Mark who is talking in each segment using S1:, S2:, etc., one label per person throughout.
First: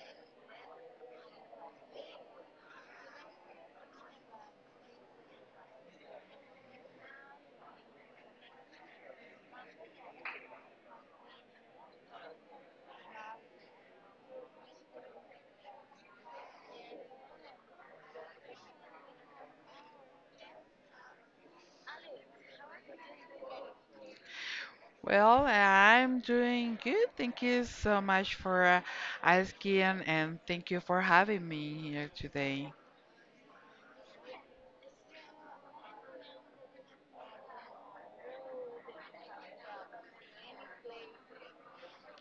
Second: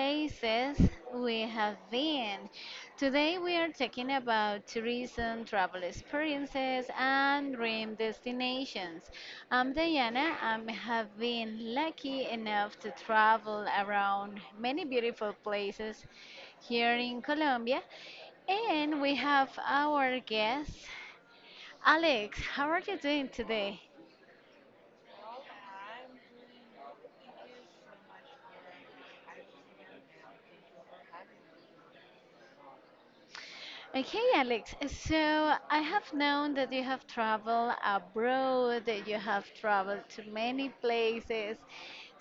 S1: Places We Have Been. Today we are talking about tourism, travel experiences, and dream destinations. I'm Diana. I have been lucky enough to travel around many beautiful places here in Colombia, and we have our guest, Alex. How are you doing today?
S2: Well, I'm doing good. Thank you so much for asking, and thank you for having me here today.
S1: Okay, Alex. So I have known that you have traveled abroad, that you have traveled to many places.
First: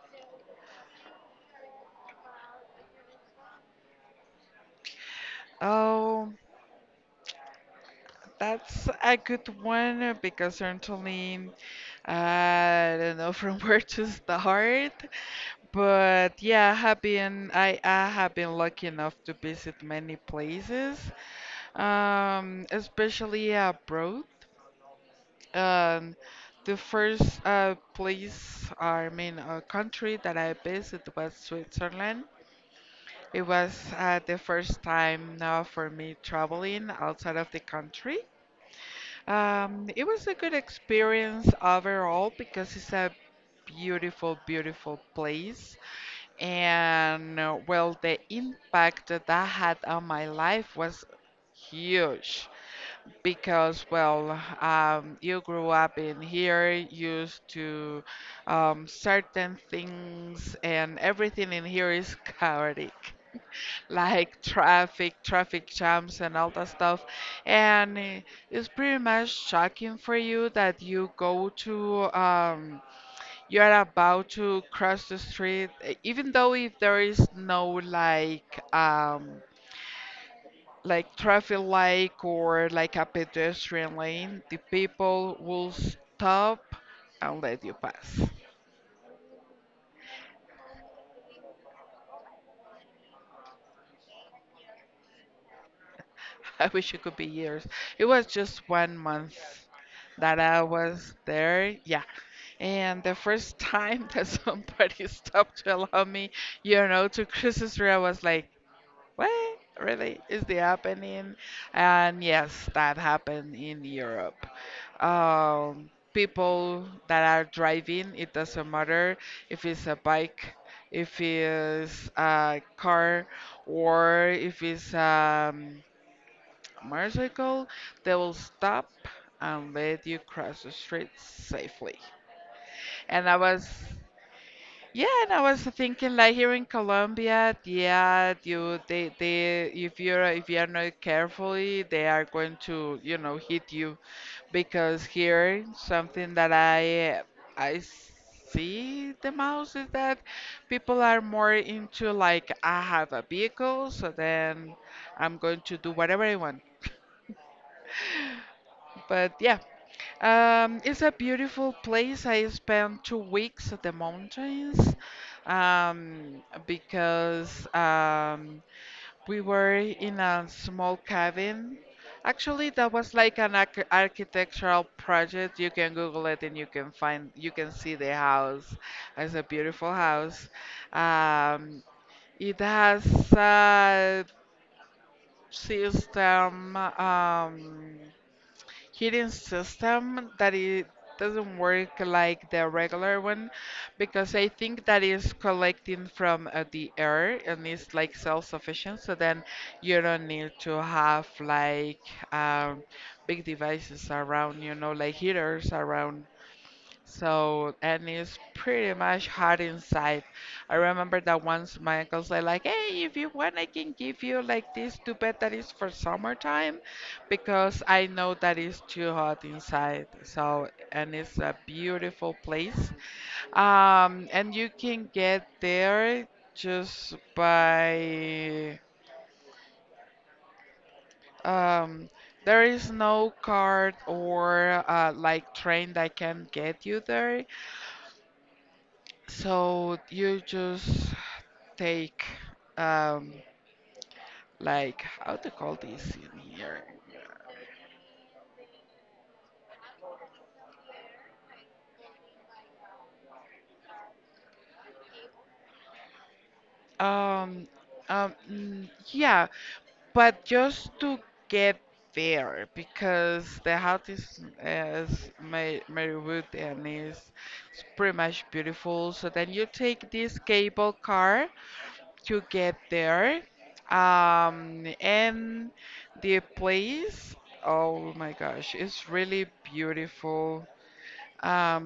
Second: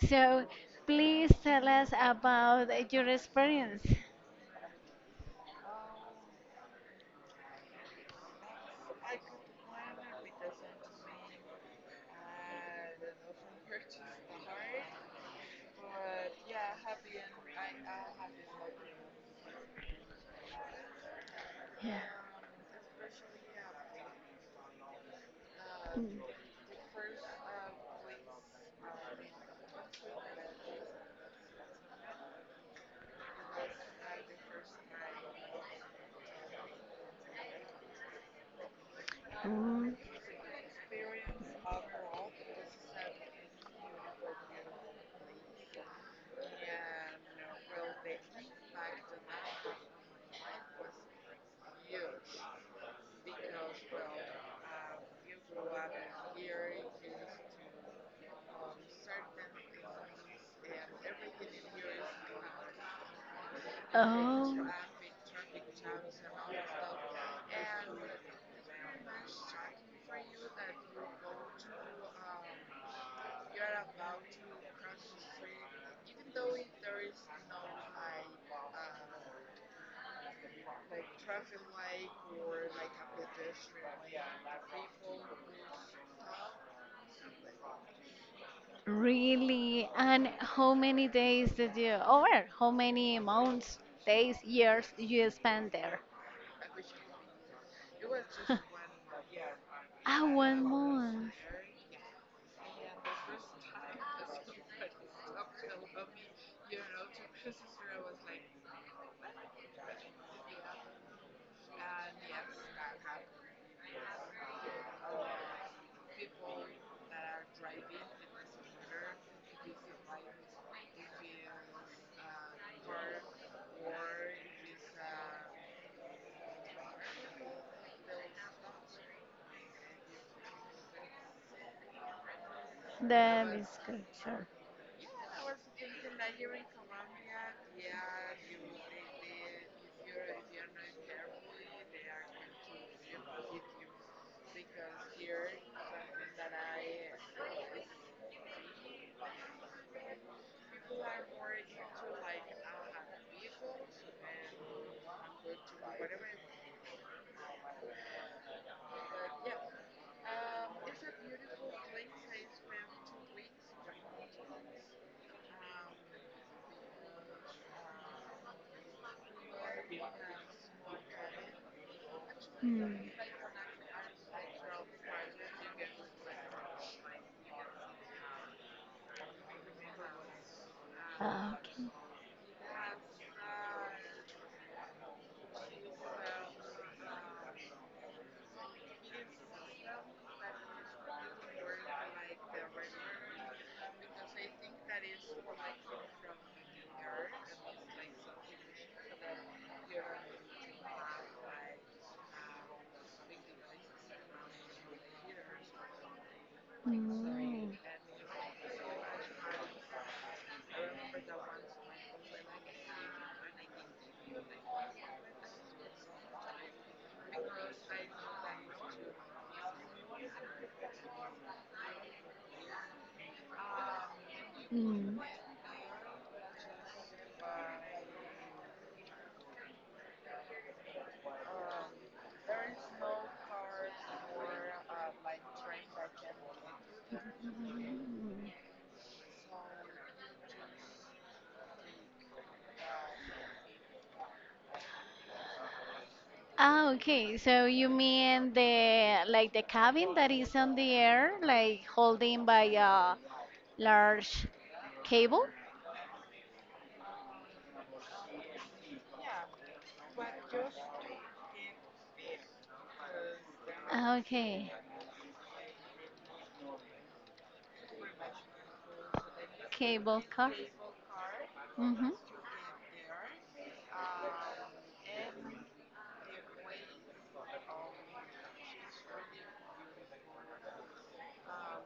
S1: So please tell us about your experience.
S2: Oh, that's a good one because certainly I don't know from where to start. But yeah, I have been lucky enough to visit many places,
S1: Yeah.
S2: especially abroad.
S1: Mm.
S2: Um, the first place, I mean, country that I visited was Switzerland. It was the first time now for me traveling outside of the country.
S1: Mm.
S2: It was a good experience overall because it's a beautiful place. And well, the impact that that had on my life was huge because well you grew up in here used to certain things and everything in here is chaotic like traffic jams and all that stuff and it's pretty much shocking for you that you go to
S1: Oh.
S2: you're about to cross the street even though if there is no like like traffic light or like a pedestrian lane, the people will stop and let you pass.
S1: Really? And how many days did you, or how many months, days, years you spent there?
S2: I wish it could be years. It was just one month
S1: Ah,
S2: that
S1: one
S2: I was
S1: month.
S2: there. Yeah. And the first time that somebody stopped to allow me, you know, to cross the street, I was like, what really is the happening? And yes, that happened in Europe. People that are driving, it doesn't matter if it's a bike, if it's a car, or if it's a motorcycle, they will stop and let you cross the street safely. And I
S1: That
S2: was
S1: is good, sure.
S2: yeah, and I was thinking like here in Colombia, yeah, you they if you are not carefully, they are going to, you know, hit you because here something that I see the most is that people are more into like I have a vehicle, so then I'm going to do whatever I want. But yeah, it's a beautiful place. I spent 2 weeks at the mountains because we were in a small cabin. Actually, that
S1: Hmm.
S2: was like an architectural project. You can Google it and you can find, you can see the house. It's a beautiful house.
S1: Ah,
S2: Um,
S1: okay.
S2: it has a system. Heating system that it doesn't work like the regular one because I think that is collecting from the air and it's like self-sufficient. So then you don't need to have like um, big devices around, you know, like heaters around.
S1: Mm.
S2: So, and it's pretty much hot inside. I remember that once my uncle said, like, hey, if you want, I can give you like this duvet that is for summertime because I know that it's too hot inside. So, and it's a beautiful place. And you can
S1: Mm.
S2: get there just by, um, there is no cart or like train that can get you
S1: Mm.
S2: there. So you just take um like how to call this in here?
S1: Ah, okay. So you mean the like the cabin that is on the air, like holding by a large cable?
S2: Um yeah, but just to get there because the house
S1: Ah,
S2: is
S1: okay,
S2: is made of wood and is pretty much beautiful. So then you take
S1: cable
S2: this
S1: car.
S2: cable car
S1: Mm-hmm.
S2: to get there. And the place, oh my gosh, it's really beautiful. um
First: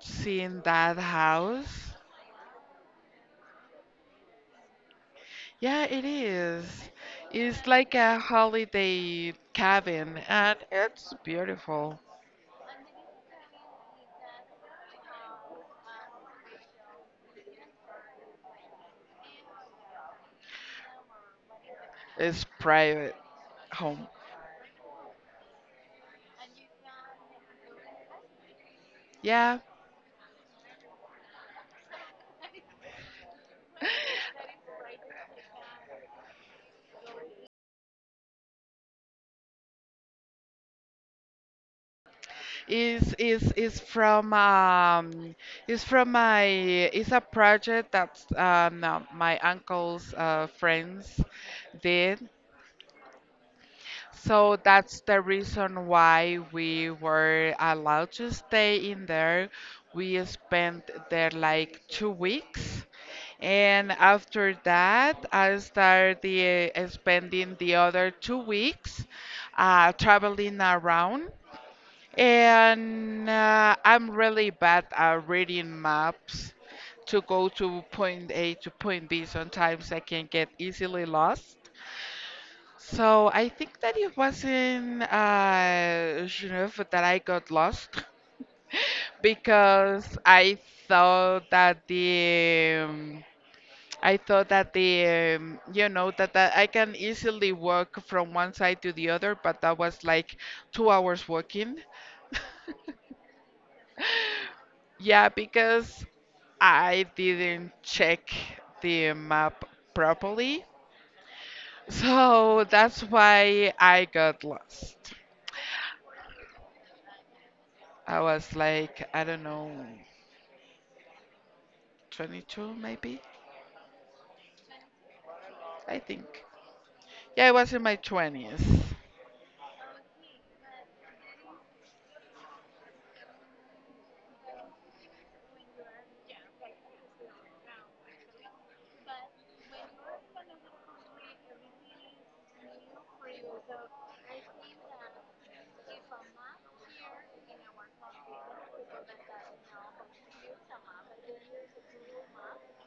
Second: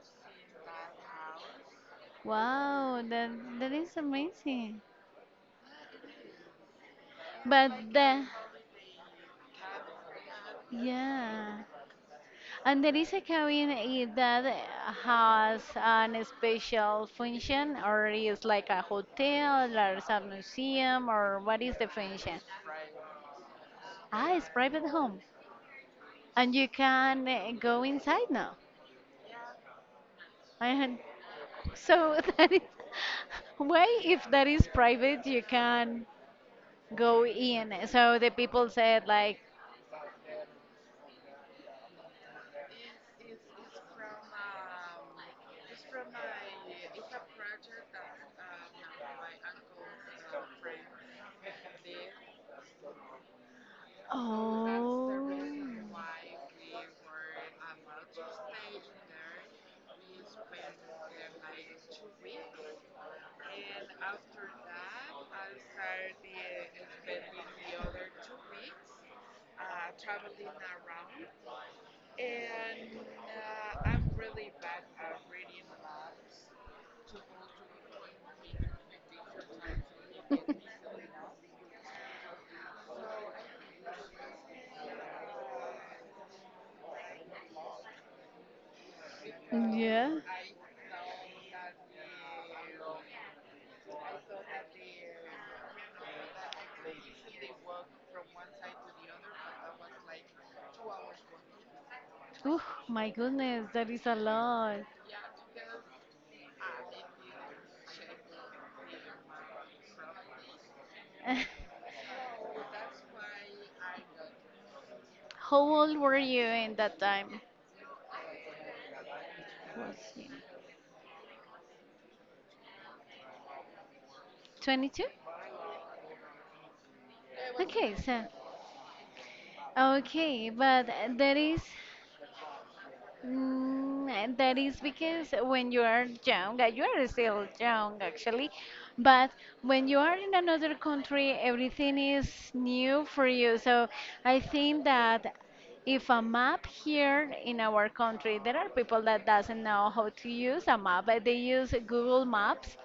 S2: seeing that house.
S1: Wow, that is amazing.
S2: Yeah, it is. It's
S1: But
S2: like a
S1: the
S2: holiday cabin and it's
S1: yeah,
S2: beautiful.
S1: and there is a cabin that has an special function, or is like a hotel, or some museum, or what is the function?
S2: It's private home.
S1: Ah, it's private home. And you can go inside now.
S2: Yeah,
S1: And so that is why, if that is private, you can go in. So the people said like,
S2: is is is from um is from my it's a project that my uncle's friends did. So that's the reason why we were allowed to stay in there. We spent there like 2 weeks. And after
S1: oh.
S2: that, I started spending the other 2 weeks traveling around. And I'm really bad at reading maps to go to point A to point B. Sometimes I can get easily lost. So I think that it was in Geneva that I got lost because
S1: Yeah.
S2: thought that the um, I thought that the you know that I can easily walk from one side to the other, but that was like 2 hours walking.
S1: Oh my goodness, that is a lot.
S2: Yeah, because I didn't check the map properly. So that's why I got lost.
S1: How old were you in that time?
S2: I was like, I don't know,
S1: Was you
S2: 22 maybe,
S1: 22?
S2: I think, yeah I was in my
S1: Okay, so
S2: 20s.
S1: okay, but there is. Mm, and that is because when you are young, you are still young actually, but when you are in another country, everything is new for you. So I think that if a map here in our country, there are people that doesn't know how to use a map, but they use Google Maps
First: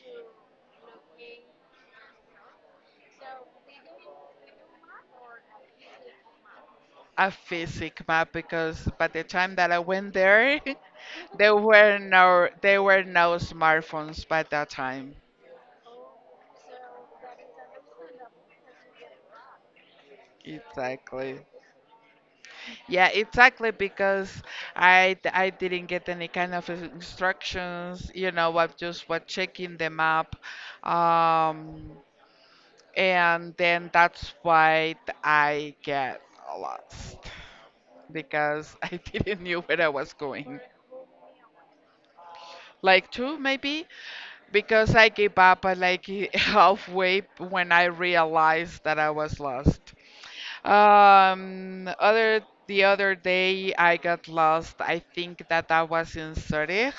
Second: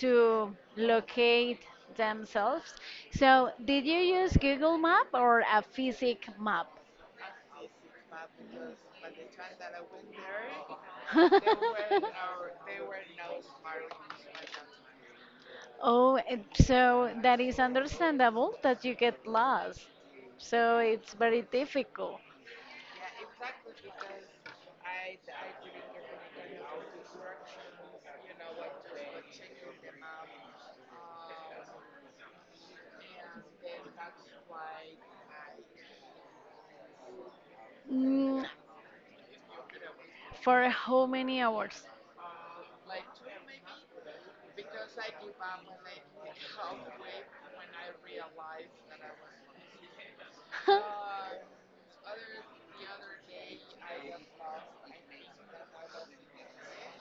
S1: to locate themselves. So did you use Google Map or a physic map?
S2: A physic map because by the time that I went there there were no smartphones by that time.
S1: Oh, and so that is understandable that you get lost. So it's
S2: Exactly,
S1: very difficult.
S2: yeah exactly because I didn't get any kind of instructions, you know, I just was checking the map. um and then that's why I get lost
S1: Mm,
S2: because I didn't knew where I was going.
S1: for how many hours?
S2: Like two maybe because I gave up at like halfway when I realized that I was lost. Other the other day I got lost. I think that I was in Zurich.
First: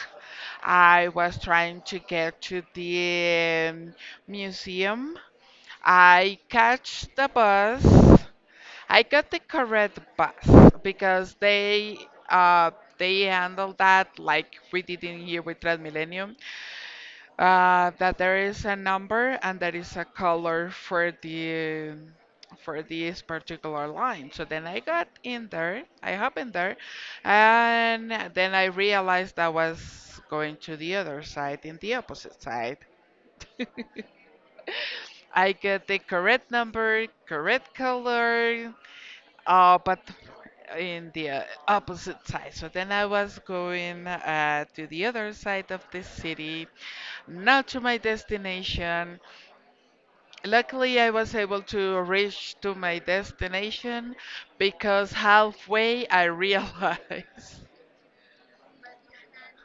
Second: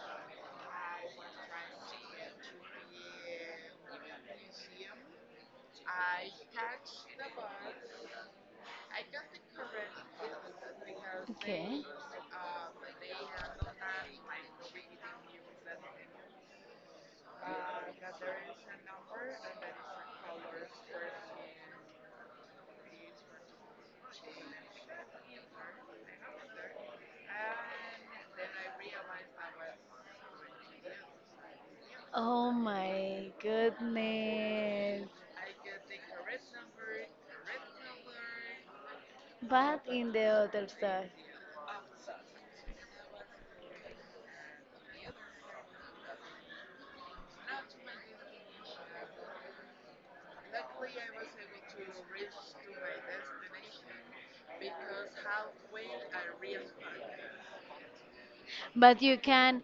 S2: I was trying to get to the museum. I catch the bus. I got the correct bus because
S1: Okay.
S2: uh, they handle that like we did in here with Transmillennium. That there is a number and there is a color for the for this particular line. So then I got in there, I hop in there, and then I realized I was going to the other side, in the opposite
S1: Oh
S2: side.
S1: my goodness.
S2: I get the correct number, correct color, oh,
S1: But
S2: but
S1: in the other side.
S2: in the opposite side. So then I was going to the other side of the city, not to my destination. Luckily, I was able to reach to my destination because halfway I realized.
S1: But you can,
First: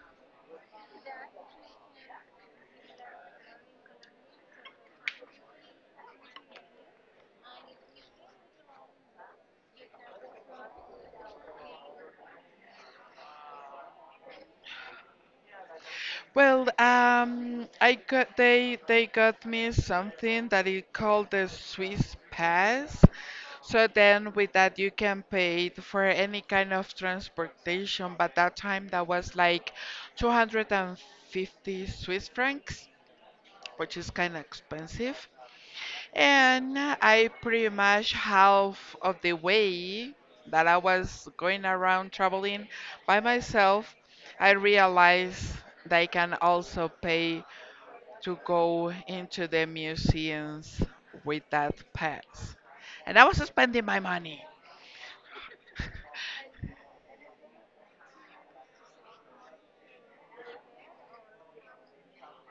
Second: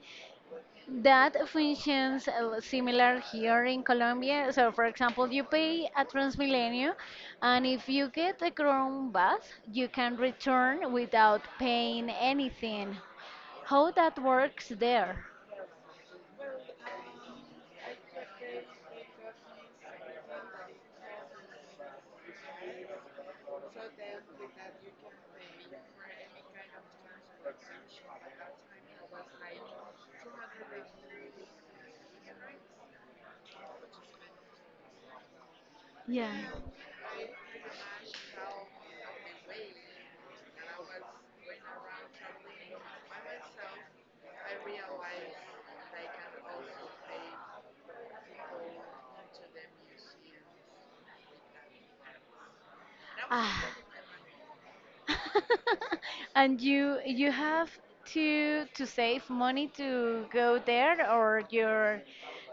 S1: that functions similar here in Colombia. So, for example, you pay at Transmilenio, and if you get a Crown bus, you can return without paying anything. How that works there?
S2: Well, I got they got me something that is called the Swiss Pass. So then with that you can pay it for any kind of transportation, but that time that was like 250 Swiss francs, which is kind of expensive.
S1: Yeah.
S2: And I pretty much half of the way that I was going around traveling by myself, I realized that I can also pay to go into the museums with that pass. And I was
S1: Ah.
S2: spending my money.
S1: And you have to save money to go there, or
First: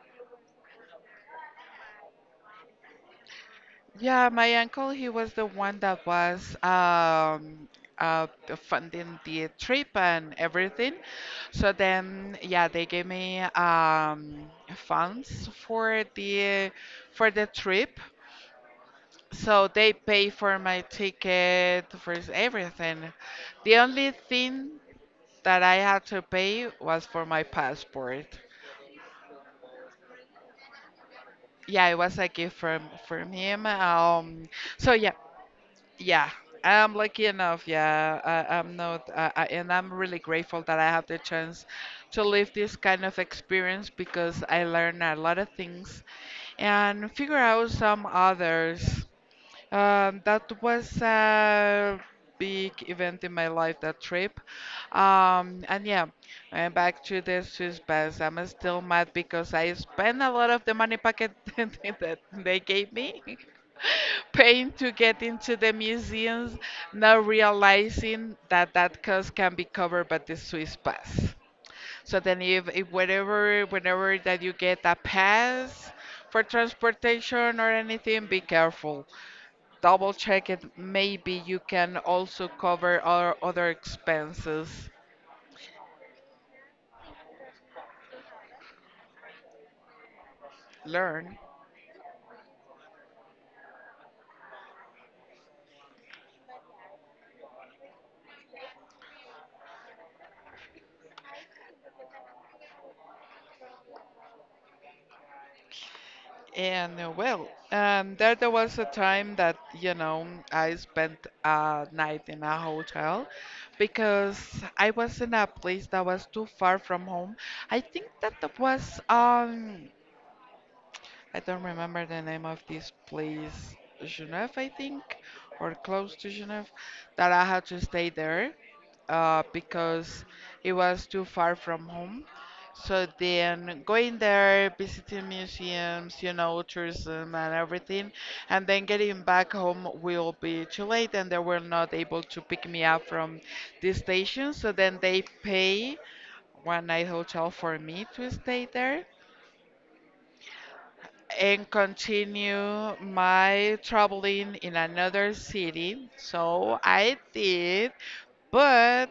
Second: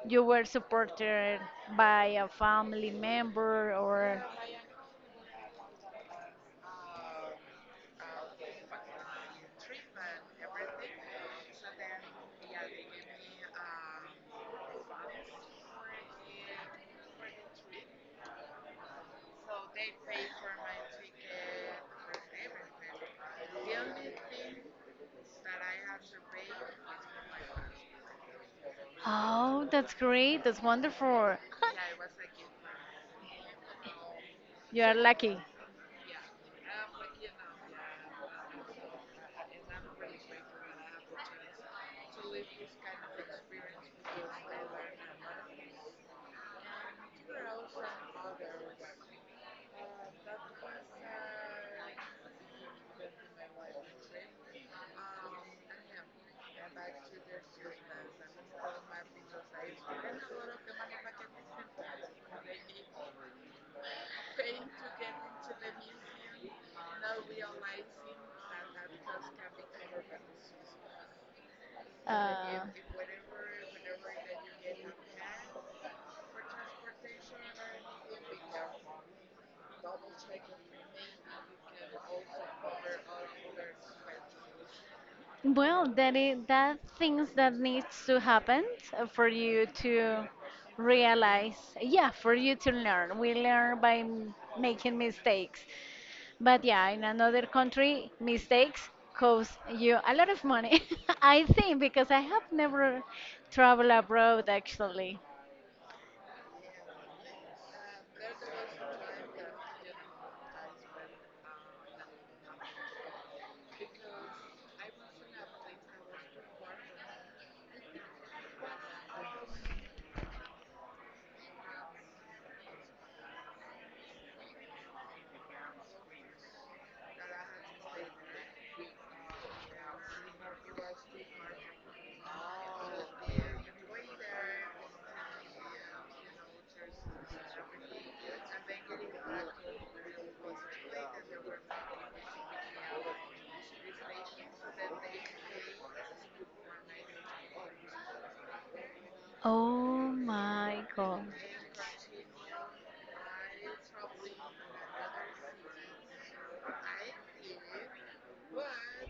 S1: you were supported by a family member, or
S2: Yeah, my uncle, he was the one that was uh, funding the trip and everything. So then, yeah, they gave me funds for the trip. So they pay for my ticket, for everything. The only thing that I had to pay was for my passport.
S1: oh, that's great, that's wonderful.
S2: Yeah, it was a gift from him. Um,
S1: You
S2: so
S1: are
S2: yeah,
S1: lucky.
S2: yeah, I'm lucky enough. Yeah, I, I'm not, I, and I'm really grateful that I have the chance to live this kind of experience because I learn a lot of things and figure out some others. That was a big event in my life, that trip. And yeah, and back to the Swiss bass. I'm still mad because I spent a lot of the money packet that they gave me paying to get into the museums, not realizing that that cost can be covered by the Swiss pass. So then if whatever, whenever that you get a pass for transportation or anything, be careful, double
S1: Uh,
S2: check it. Maybe you can also cover our other expenses.
S1: Well, that is, that things that needs to happen for you to
S2: Learn.
S1: realize. Yeah, for you to learn. We learn by making mistakes. But yeah, in another country, mistakes cost you a lot of money. I think because I have never traveled abroad actually.
S2: And well, there was a time that you know I spent a night in a hotel because I was in a place that was too far from home. I think that that was I don't remember the name of this place, Genève, I think, or close to Genève, that I had to stay there. Because it was too far from home. So then going there, visiting museums, you know, tourism and everything, and then getting back home will be too late, and they were not able to pick me up from the station. So then they pay one night hotel for me to stay there
S1: Oh my God.
S2: and continue my traveling in another city. So I did, but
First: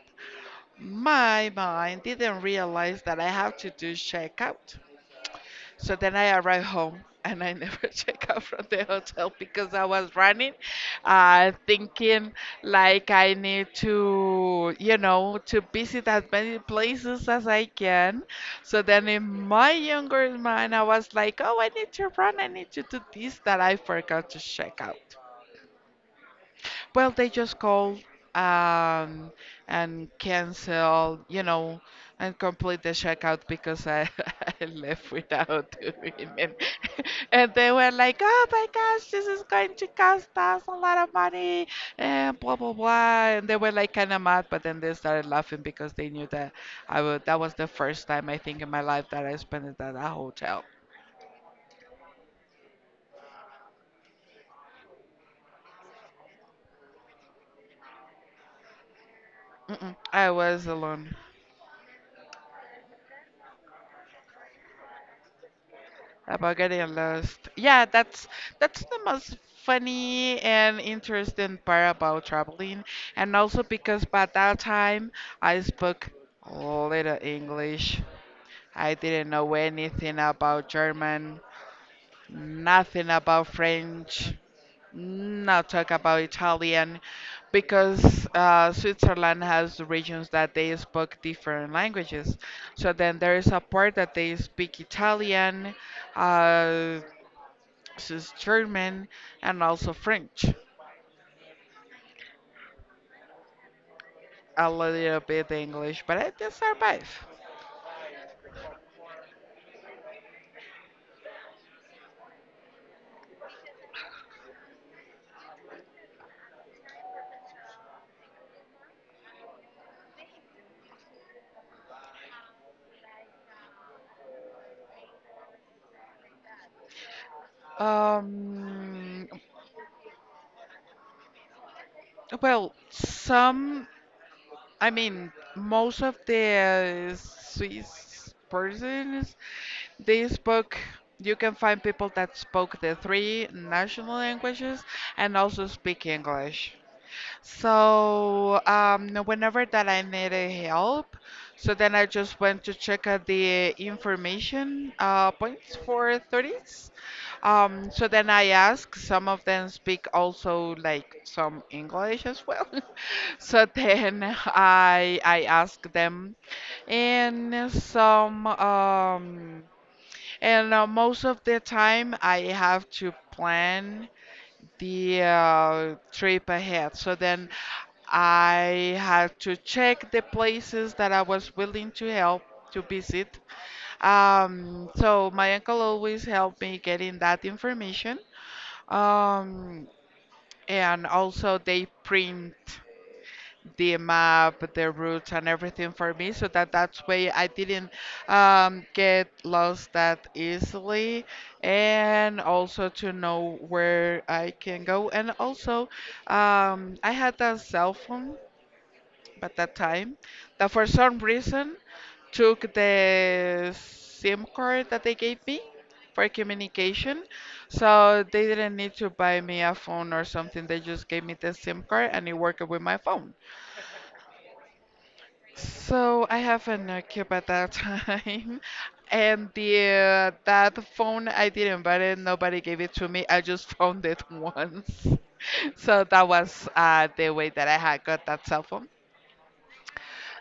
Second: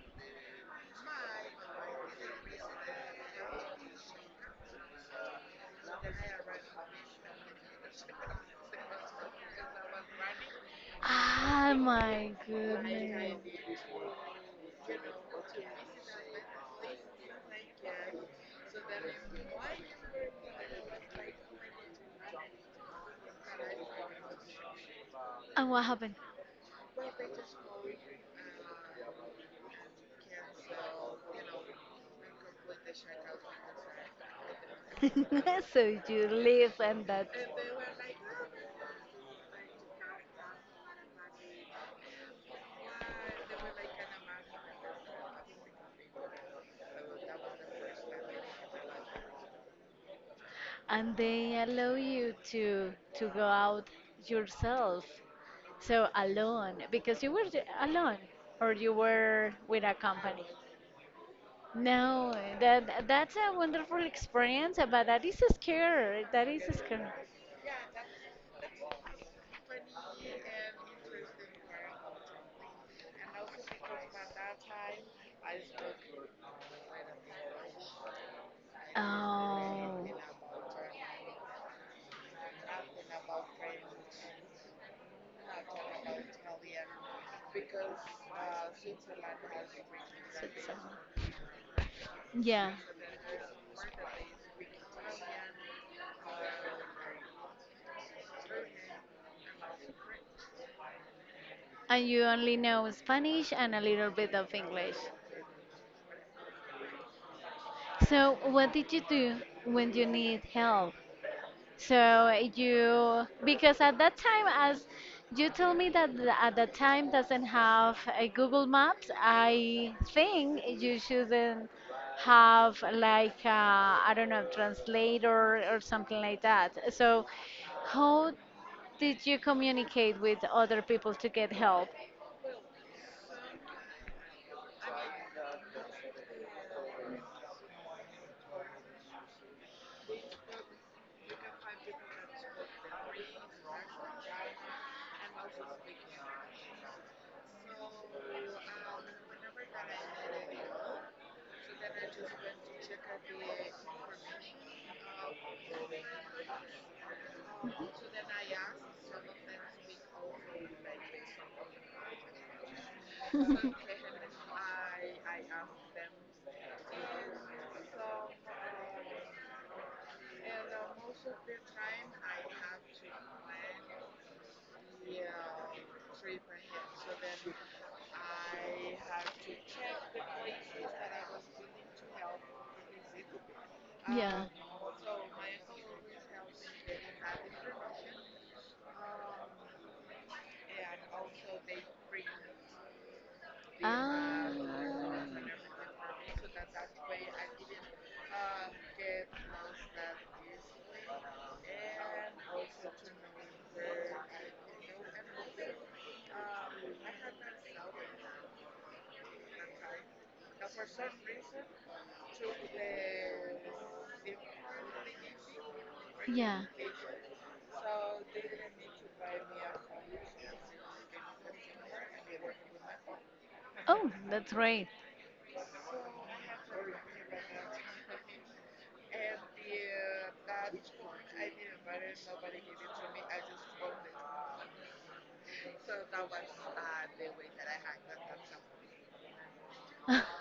S2: my mind didn't realize that I have to do checkout. So then I arrived home and I never check out from the hotel because I was running,
S1: Ah, my
S2: thinking like I
S1: goodness.
S2: need to, you know, to visit as many places as I can. So then in my younger mind, I was like, oh, I need to run, I need to do this that I forgot to check out.
S1: And what happened?
S2: Well, they just called um, and cancel, you know, and complete the checkout because I, I left without
S1: So
S2: doing
S1: you
S2: it.
S1: leave
S2: And they were like, oh my gosh, this is going to cost us a lot of money, and blah, blah, blah. And they were like kind of mad, but then they started laughing because they knew that that was the first time I think in my life that I spent it at a hotel.
S1: and they allow you to go out yourself. So alone because you were alone or you were with a
S2: Mm-mm, I
S1: company.
S2: was alone.
S1: No, that's a wonderful experience, but that is scary. That
S2: About
S1: is
S2: getting
S1: scary.
S2: lost. Yeah, that's the most funny and interesting part about traveling, and also because by that time I spoke little English. I didn't know anything
S1: Oh.
S2: about German, nothing about French, not talk about Italian, because Switzerland has regions
S1: So
S2: that
S1: it's,
S2: they spoke different languages.
S1: yeah.
S2: So then there is a part that they speak Italian. Uh, is German and also French,
S1: And you only know Spanish and a little bit of
S2: a
S1: English.
S2: little bit English, but I did survive.
S1: So, what did you do when you need help? So, you, because at that time, as you told me that at that time doesn't have a Google Maps, I think you shouldn't have like, I don't know, translator or something like that. So, how did
S2: Um,
S1: you communicate with other people to get help?
S2: well, I mean, most of the Swiss persons, they spoke, you can find people that spoke the three national languages and also speak English. So whenever that I needed help, so then I just went to check out the information points for 30s. So then I asked, some of them speak also like some English as well. So then I asked them, and some um, and most of the time I have to plan the trip ahead. So then I had to check the places that I was willing to help to visit.
S1: Yeah.
S2: So my uncle always helped me getting that information. Um, and also they print the map, the
S1: Ah.
S2: routes, and everything for me, so that that's way I didn't get lost that easily, and also to know where I can go. And also, I had a cell phone at that time that for some reason took the SIM card that they gave me for
S1: Yeah.
S2: communication. So they didn't need to buy me a phone or something. They just gave me the SIM card and it worked with my phone.
S1: Oh, that's great.
S2: So I have a Nokia at that time, and the that phone I didn't buy it. Nobody gave it to me. I just found it once. So that was the way that I had got that cell phone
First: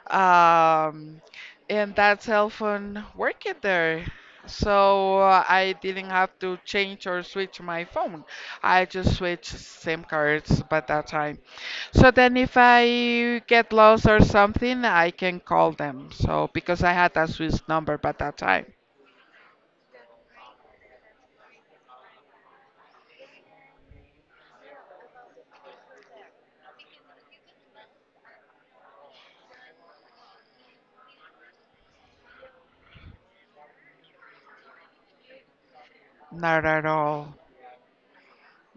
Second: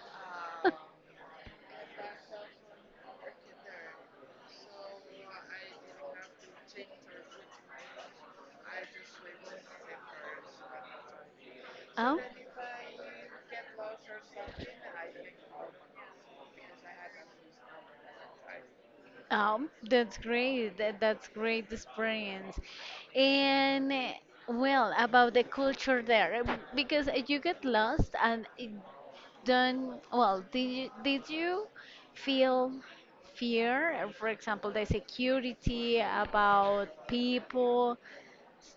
S2: um, and that cell phone working there. So I didn't have to change or switch my phone. I just switched SIM cards by that time. So
S1: Oh.
S2: then if I get lost or something, I can call them. So because I had a Swiss number by that time.
S1: That's great. That's great experience. And well, about the culture there, because you get lost and it don't. Well, did you feel fear? For example, the security
S2: Not at
S1: about
S2: all.
S1: people.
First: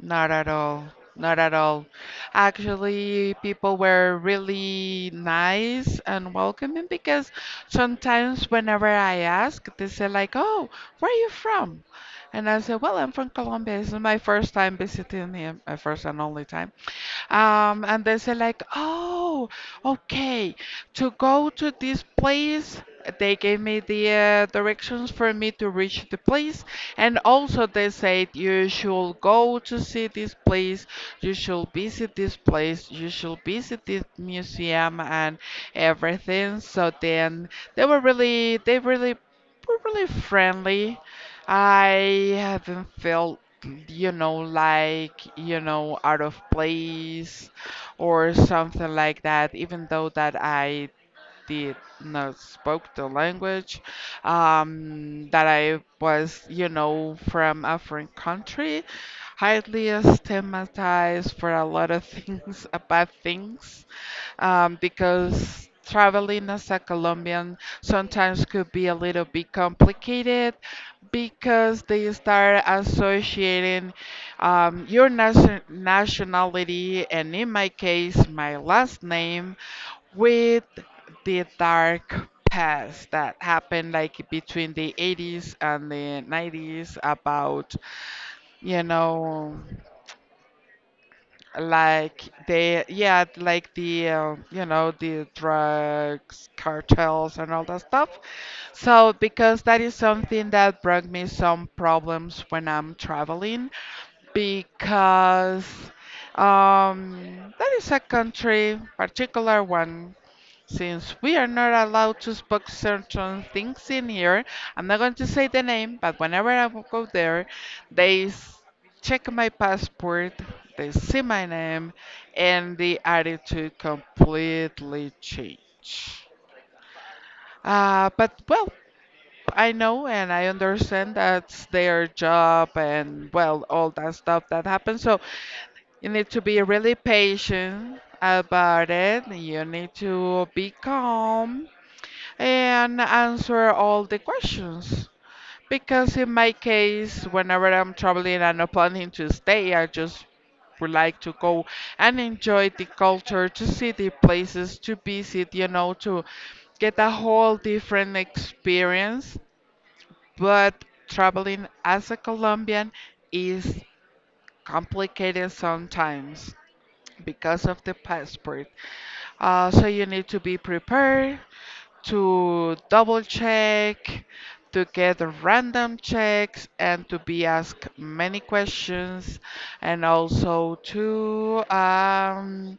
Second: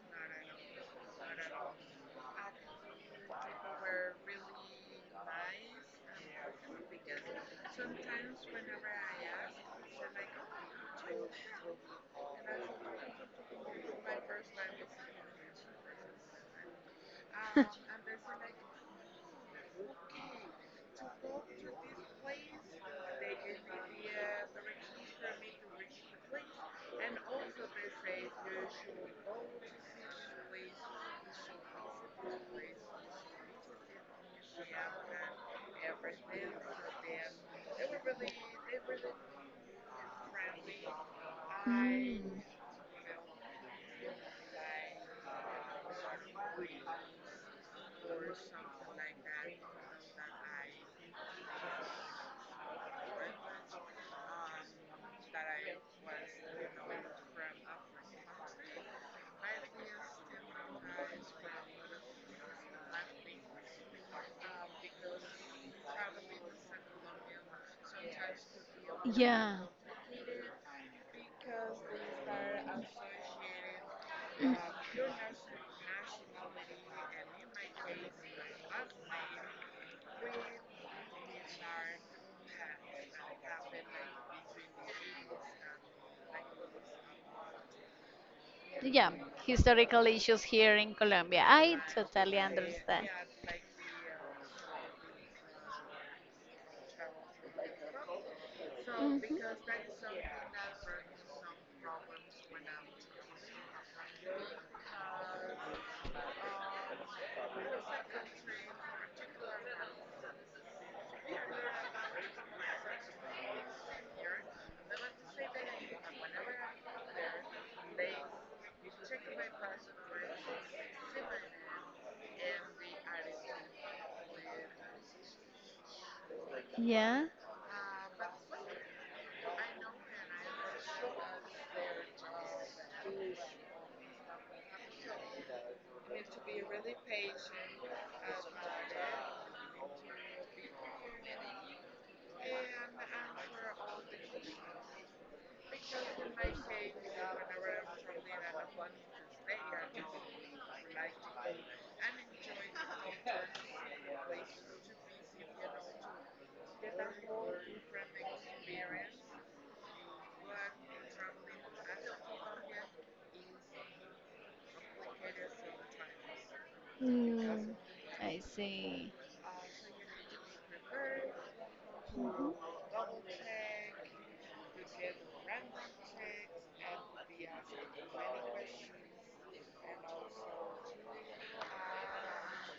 S2: Not at all. Not at all. Actually, people were really nice and welcoming because sometimes whenever I ask, they say like, "Oh, where are you from?" And I say, "Well, I'm from Colombia. This is my first time visiting here, my first and only time." And they say like, "Oh, okay to go to this place. They gave me the directions for me to reach the place, and also they said you should go to see this place, you should visit this place, you should visit this museum and everything. So then they were really, they really, were really friendly. I
S1: Mm.
S2: haven't felt, you know, like, you know, out of place or something like that, even though that I did not spoke the language, that I was, you know, from a foreign country, highly stigmatized for a lot of things, bad things, because traveling as a Colombian sometimes could be a little bit
S1: Yeah,
S2: complicated because they start associating your nationality and in my case my last name with the dark past that happened like between the 80s and the 90s about you
S1: yeah.
S2: know
S1: Historical issues here in Colombia. I
S2: like
S1: totally
S2: they
S1: understand.
S2: yeah like the you know the drugs cartels and all that stuff. So
S1: Mhm.
S2: because that is something that brought me some problems when I'm traveling because that is a country particular one since we are not allowed to spoke certain things in here, I'm not going to say the name, but whenever go there, they s- check my passport, they see my name, and the attitude completely change.
S1: Yeah.
S2: But well, I know and I understand that's their job and well, all that stuff that happens. So you need to be really patient about it. You need to be calm and answer all the questions. Because in my case, whenever I'm traveling and not planning to stay, I just would like to go and enjoy the culture, to see the places, to visit, you know, to get a whole different experience. But traveling as a Colombian is complicated sometimes because
S1: Mm,
S2: of the
S1: I
S2: passport.
S1: see.
S2: So you need to be prepared
S1: Mhm.
S2: to double check, to get random checks, and to be asked many questions, and also to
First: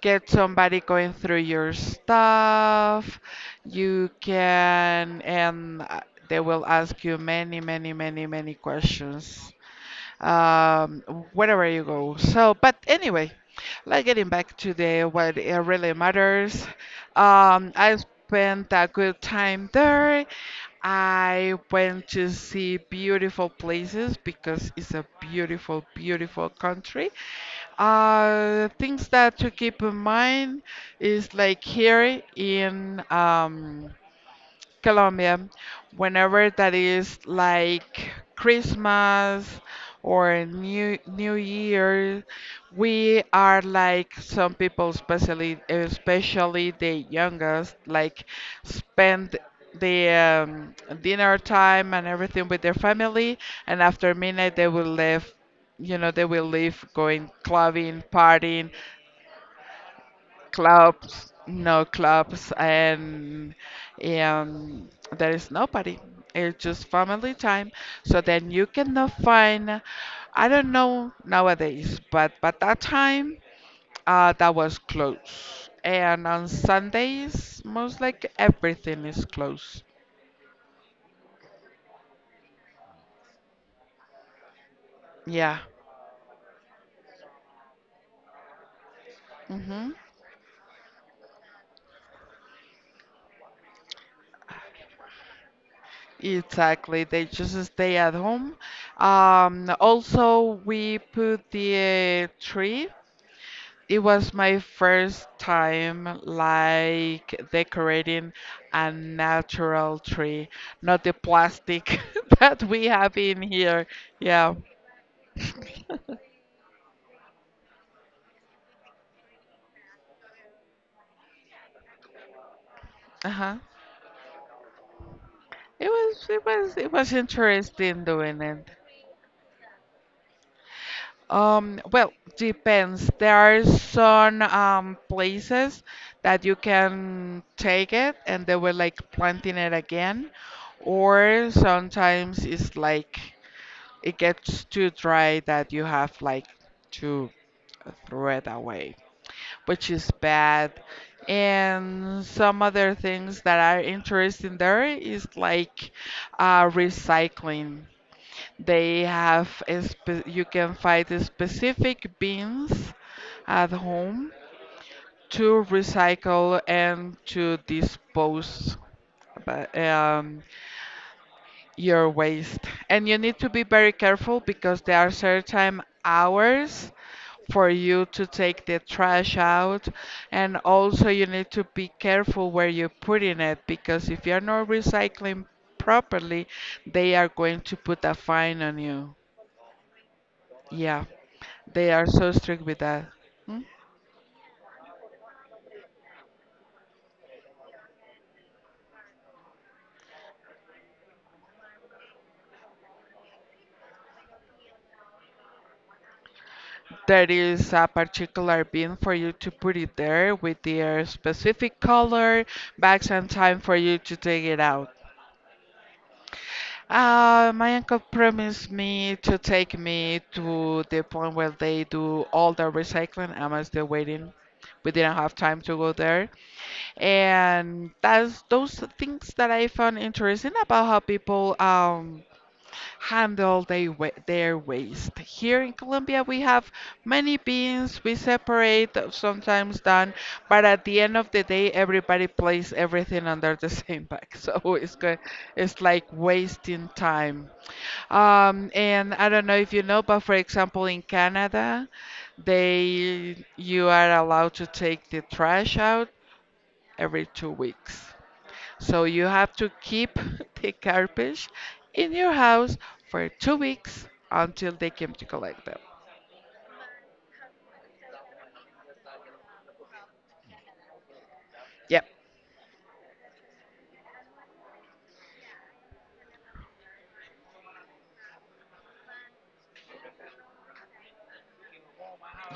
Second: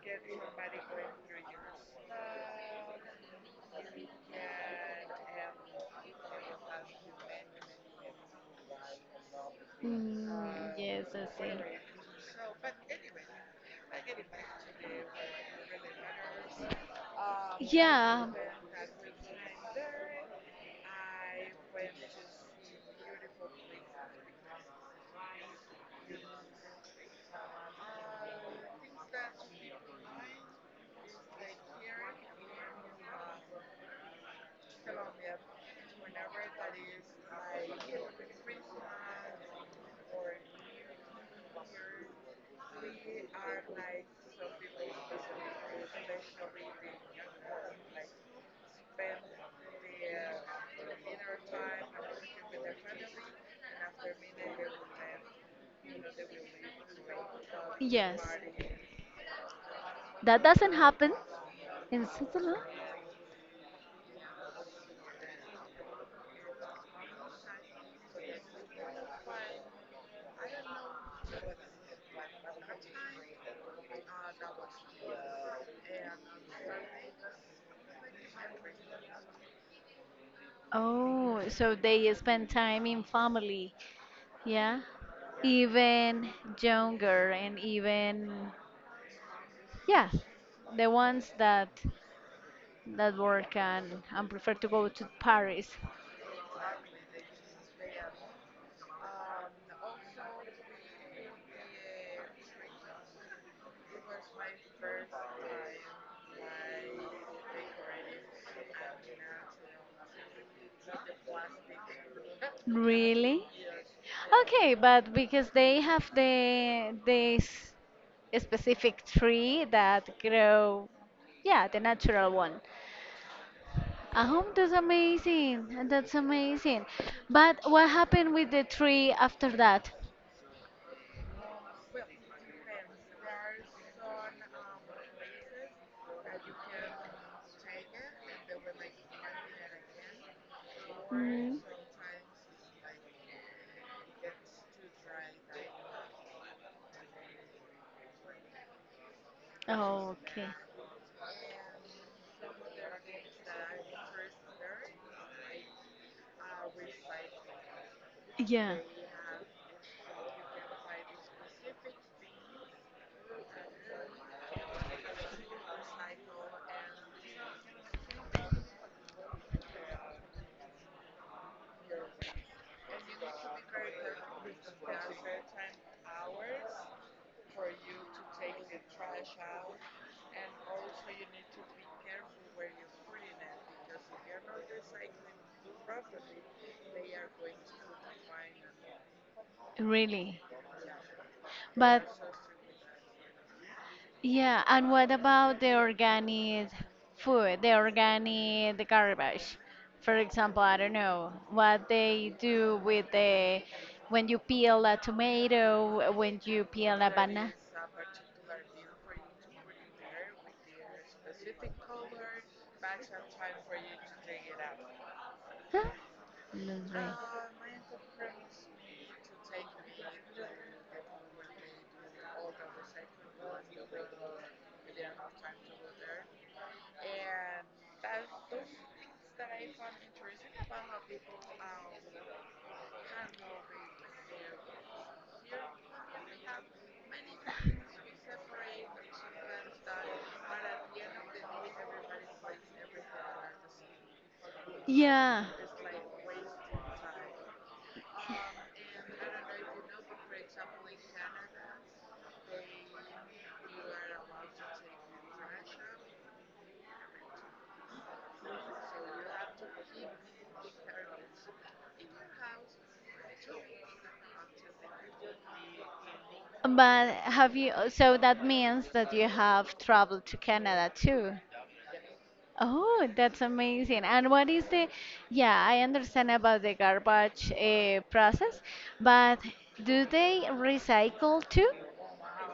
S2: get somebody going through your stuff. You can, and they will ask you many, many, many, many questions
S1: Mm,
S2: um,
S1: yes, I see.
S2: wherever you go. So, but anyway, like getting back to the what it really matters. I
S1: Yeah.
S2: spent a good time there. I went to see beautiful places because it's a beautiful, beautiful country. Things that to keep in mind is like here in Colombia, whenever that is like Christmas or New Year, we are like some people, especially the youngest, like spend the dinner time and everything with their family, and after midnight they will leave, you know, they will leave going clubbing,
S1: Yes.
S2: partying,
S1: That doesn't happen
S2: clubs, no
S1: in
S2: clubs,
S1: Switzerland.
S2: and um, there is nobody. It's just family time. So then you cannot find, I don't know nowadays, but that time that was closed. And on Sundays, most like everything is closed.
S1: Oh, so they spend time in family. Yeah.
S2: Yeah.
S1: Even younger and even,
S2: Hmm.
S1: yeah, the ones that work and prefer to go to Paris.
S2: Exactly. They just stay at home. Also, we put the tree. It was my first time like decorating a natural tree, not the plastic that we have in
S1: Really?
S2: here. Yeah.
S1: Okay, but because they have the this specific tree that grow, yeah, the natural one.
S2: Uh-huh.
S1: At home, that's
S2: It
S1: amazing. That's
S2: was it was
S1: amazing.
S2: it was
S1: But what
S2: interesting
S1: happened
S2: doing
S1: with the
S2: it.
S1: tree after that?
S2: Well, depends. There are some places that you can take it and they were like planting it again, or
S1: Mm.
S2: sometimes it's like it gets too dry that you have like to throw it away, which is
S1: Oh,
S2: bad. And some other things that are interesting there is like recycling.
S1: yeah,
S2: They have a you can find the specific bins at home to recycle and to dispose. But your waste. And you need to be very careful because there are certain hours for you to take the trash out. And also, you need to be careful where you're putting it because if you're not recycling properly, they are going to put a fine on you.
S1: really.
S2: Yeah, they are
S1: But
S2: so strict with that. Mm.
S1: yeah, and what about the organic food, the organic, the garbage? For example, I don't know what they do with the when you peel a tomato, when you peel a
S2: There
S1: banana.
S2: is a particular bin for you to put it there with their specific color, bags, and time for you to take it out.
S1: Huh? Los Reyes.
S2: My uncle promised me to take me to the point where they do all the recycling. I'm still waiting. We didn't have time to go there. And that's those are things that I found interesting about how people handle their waste. Here in Colombia, we have many bins. We separate, sometimes done, but at the end of the day, everybody places everything under the same bag. So it's good.
S1: Yeah.
S2: It's like wasting time. And I don't know if you know, but for example, in Canada, they you are allowed to take the trash out every 2 weeks. So you have to keep the garbage in your house for 2 weeks until they come to collect them.
S1: So that means that you have traveled to Canada too.
S2: Yep.
S1: Oh, that's amazing. And what is the, Yeah, I understand about the garbage process, but do they recycle too?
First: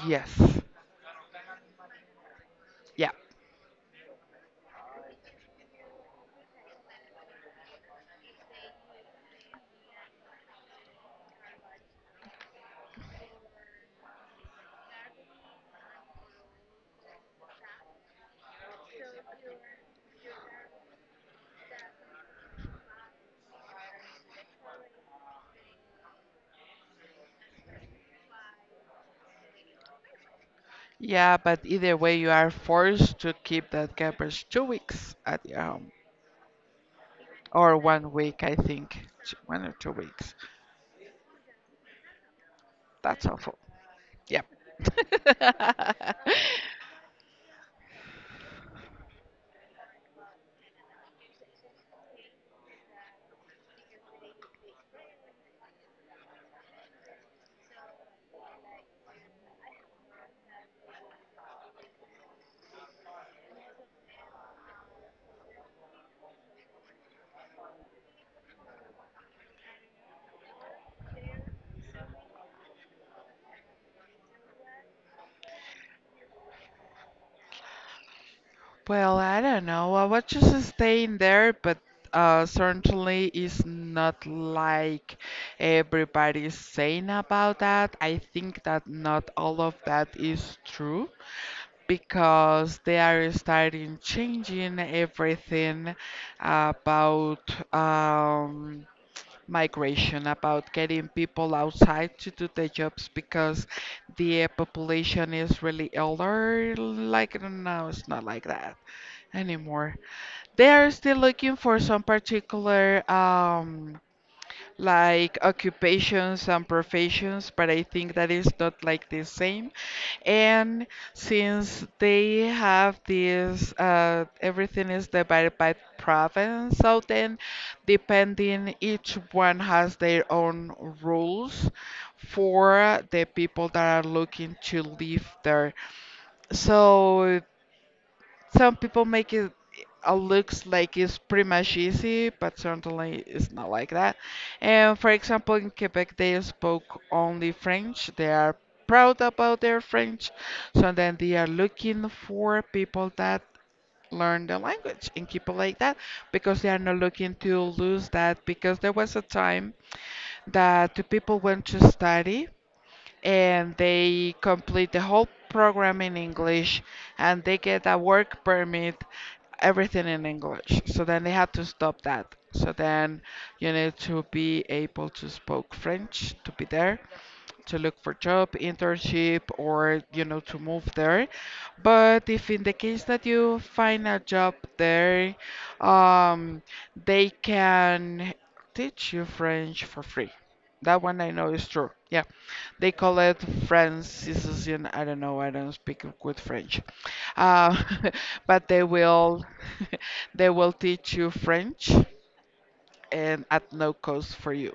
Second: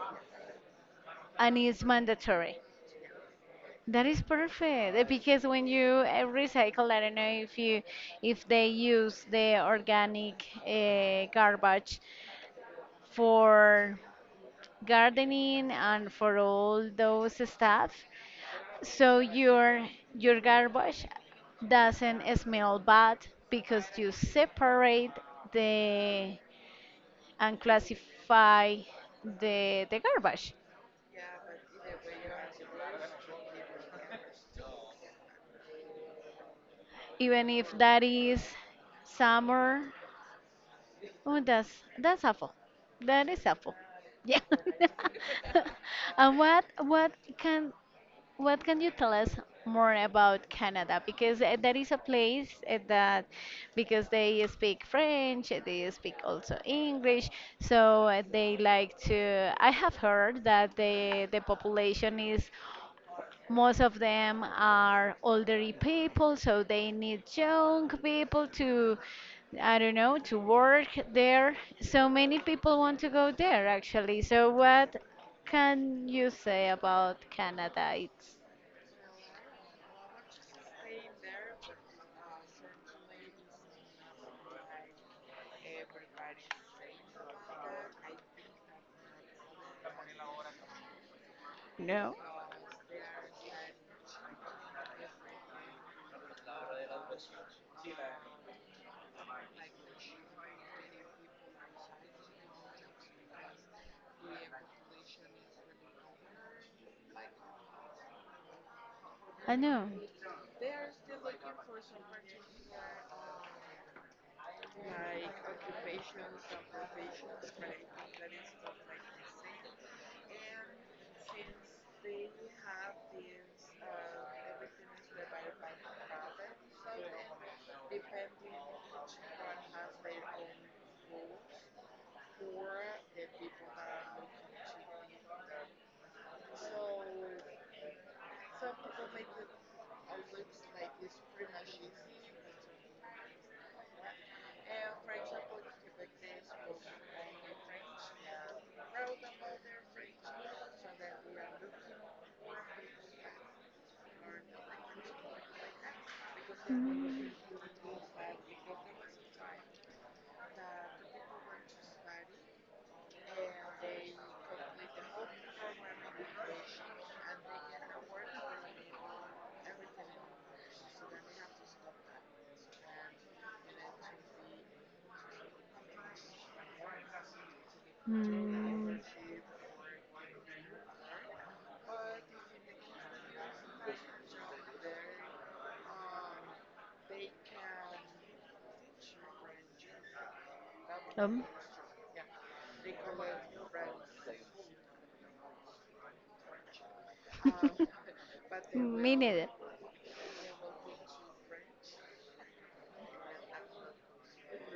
S2: Yes.
S1: And it's mandatory.
S2: Yeah.
S1: That is perfect because when you recycle, I don't know if they use the organic garbage for gardening and for all those stuff. So your garbage doesn't smell bad because you separate the and classify the garbage.
S2: Yeah, but either way, you are forced to keep that garbage 2 weeks at your home,
S1: Even if
S2: or
S1: that
S2: one
S1: is
S2: week, I think, one or
S1: summer,
S2: two weeks.
S1: oh, that's awful.
S2: That's
S1: That
S2: all.
S1: is awful. Yeah.
S2: Yep.
S1: and what can What can you tell us more about Canada? Because that is a place that, because they speak French, they speak also English, so they like to. I have heard that the population is most of them are elderly people, so they need young people to, I don't know, to work there. So many people want to go there actually. So what can you say about Canada? It's
S2: Well, I don't know. I was just staying there, but certainly it's not like everybody's saying about that. I think that not all of that is true
S1: no.
S2: because they are starting changing everything about um, migration, about getting people outside to do the jobs because the population is really elder. Like now, it's not like that
S1: I know.
S2: anymore. They are still looking for some particular like occupations and professions, but I think that is not like the same. And since they have this, everything is divided by province, so then depending each one has their own rules for the people that are looking to live there. So some people make it looks like it's pretty much easy, but certainly it's not like that. And for example, in Quebec, they spoke only French. They are proud about their French, so then they are looking for people that learn the language and keep it like that because they are not looking to lose that because there was a time that the people went to study and they complete the whole program in English and they get a work permit, everything in English. So then they had to stop that. So then you need to be able to speak French to be there to look for job,
S1: Mm,
S2: internship, or you know to move there. But if in the case that you find a job there, um, they can teach you French for free. That one I
S1: um,
S2: know is true. Yeah, they call it Franciscan. I don't know. I don't speak good French, uh, but they
S1: Me
S2: will
S1: neither.
S2: they will teach you French and at no cost for you.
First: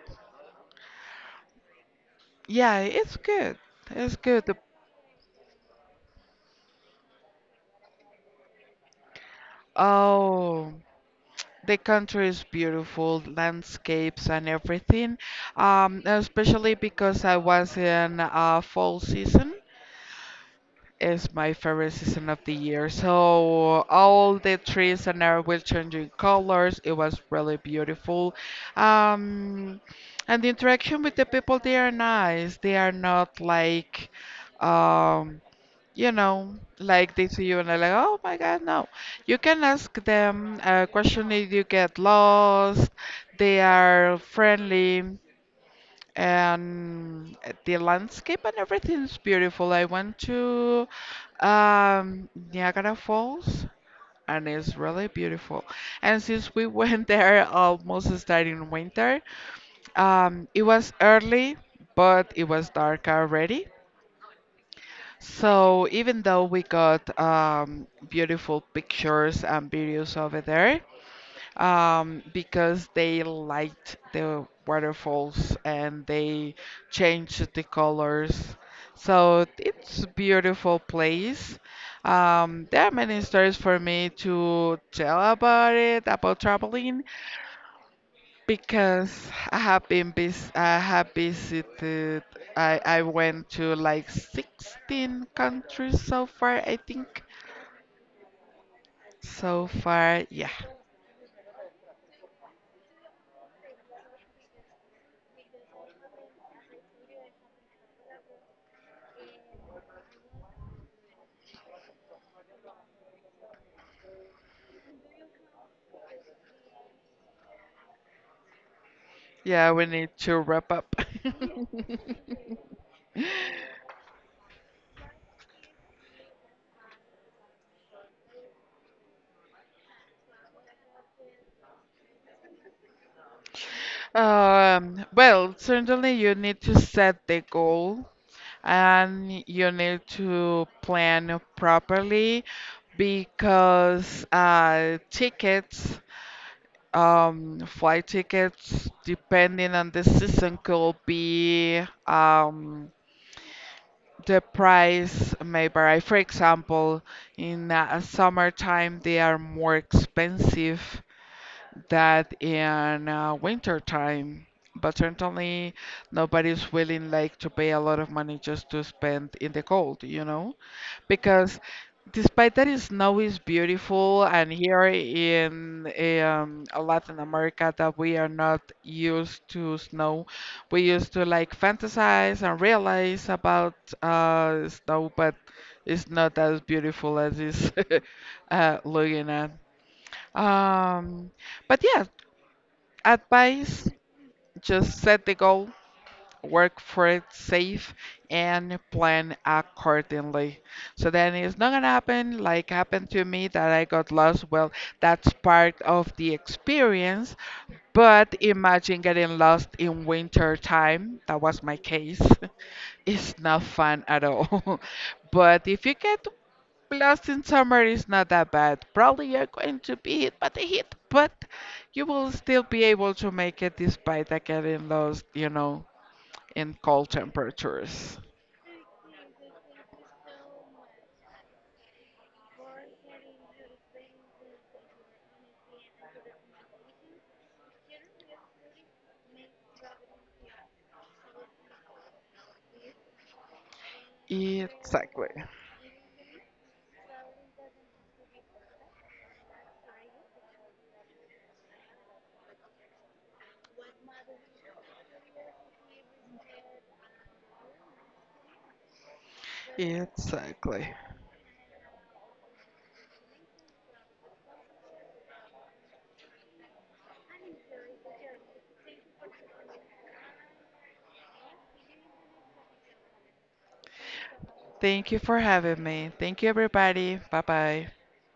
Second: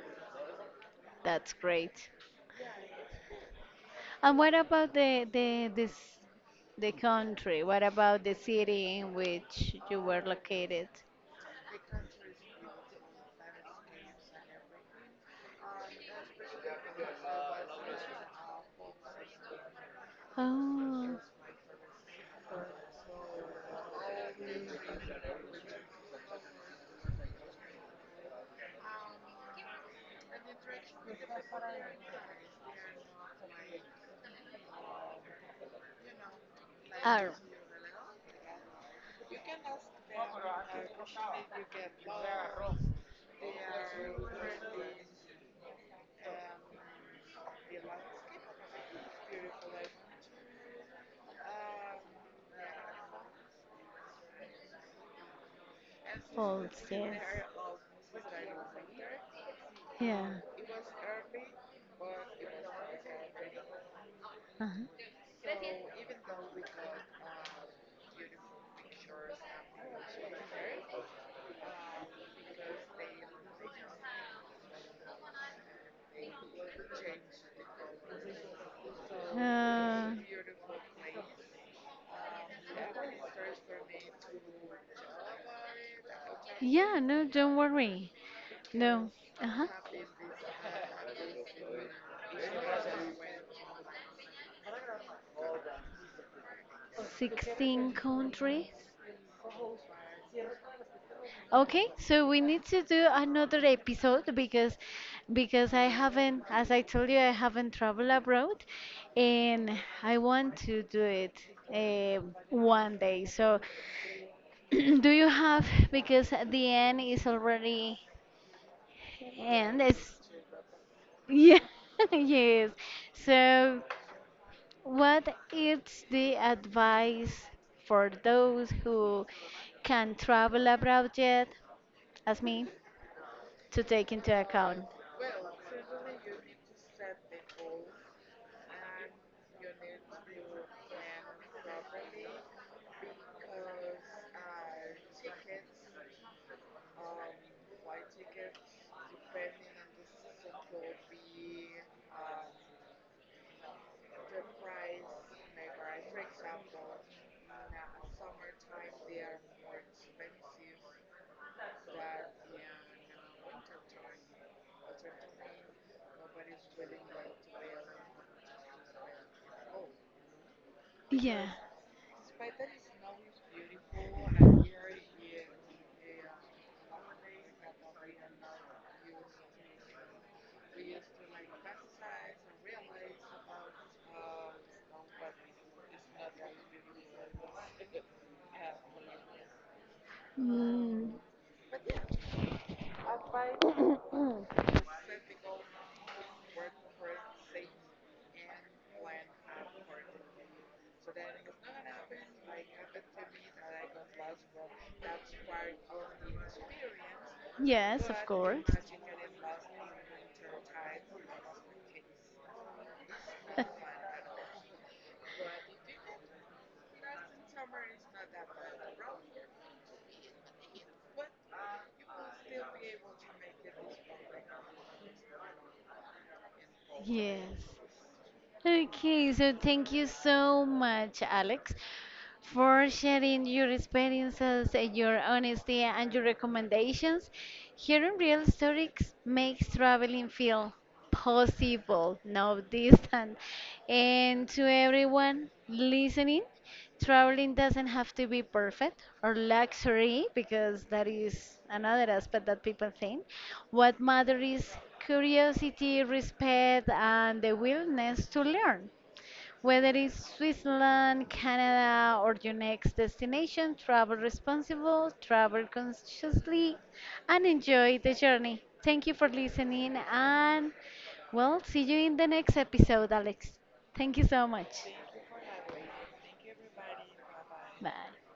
S1: That's great.
S2: Yeah, it's good. It's
S1: And
S2: good.
S1: what about the country? What about the city in which you were
S2: Oh,
S1: located?
S2: the country is beautiful, landscapes and everything. Especially because I was in fall season
S1: Oh,
S2: is my favorite season of the year. So all the trees and air will changing colors. It was really beautiful. Um, and the interaction with the people, they are nice. They are not like, um, you know, like they
S1: are
S2: see you and they're like, oh my God, no. You can ask them a question if you get lost. They are friendly and the landscape and everything is beautiful. I went to Niagara Falls and it's really beautiful. And since we
S1: Falls,
S2: went
S1: yes.
S2: there almost starting winter,
S1: Yeah.
S2: it was early, but it was dark already.
S1: Uh-huh.
S2: So even though we got beautiful pictures and videos over there, because they liked the waterfalls and they changed the colors. So it's a
S1: Uh,
S2: beautiful place. There are many stories for me to tell about it, about
S1: yeah,
S2: traveling,
S1: no, don't worry. No.
S2: because
S1: Uh-huh.
S2: I have visited. I went to like 16 countries so far, I think.
S1: 16 countries.
S2: So far, yeah.
S1: Okay, so we need to do another episode because I haven't, as I told you, I haven't traveled abroad, and I want to do it one day. So, do you have? Because the end is already
S2: Yeah,
S1: end.
S2: we need
S1: It's
S2: to wrap up.
S1: yeah, yes. So, what is the advice for those who can travel abroad yet, as me to take into account.
S2: Well, certainly you need to set the goal and you need to plan properly because tickets, flight tickets, depending on the season, could be um, the price may vary. For example, in summertime, they are more expensive that in winter time, but certainly nobody's willing like to pay a lot of money just to spend in the cold, you know?
S1: Yeah.
S2: Because despite that is snow is beautiful and here in Latin America that we are not used to snow, we used to like fantasize and realize about snow, but it's not as beautiful as it's looking at.
S1: Mm,
S2: Um, but yeah, advice just set the goal, work for it safe, and plan accordingly. So then it's not gonna happen like happened to me that I got lost. Well, that's part of the experience,
S1: yes, of
S2: but
S1: course.
S2: imagine getting lost in winter time. That was my case. It's not fun at all. But if you get lost in summer is not that bad. Probably you're going to be hit by the heat, but you will still be able to make it despite that getting lost, you know, in cold
S1: Yes.
S2: temperatures.
S1: Okay, so thank you so much, Alex, for sharing your experiences, your honesty, and your recommendations. Hearing real stories makes traveling feel possible, not distant. And to
S2: Exactly.
S1: everyone listening, traveling doesn't have to be perfect or luxury because that is another aspect that people think. What matters is curiosity, respect, and the willingness to learn. Whether it's
S2: Exactly.
S1: Switzerland, Canada, or your next destination, travel responsible, travel consciously, and enjoy the journey. Thank you for listening, and well, see you in the next episode, Alex. Thank you so much.
S2: Thank you for having me. Thank you, everybody. Bye bye.
S1: Bye.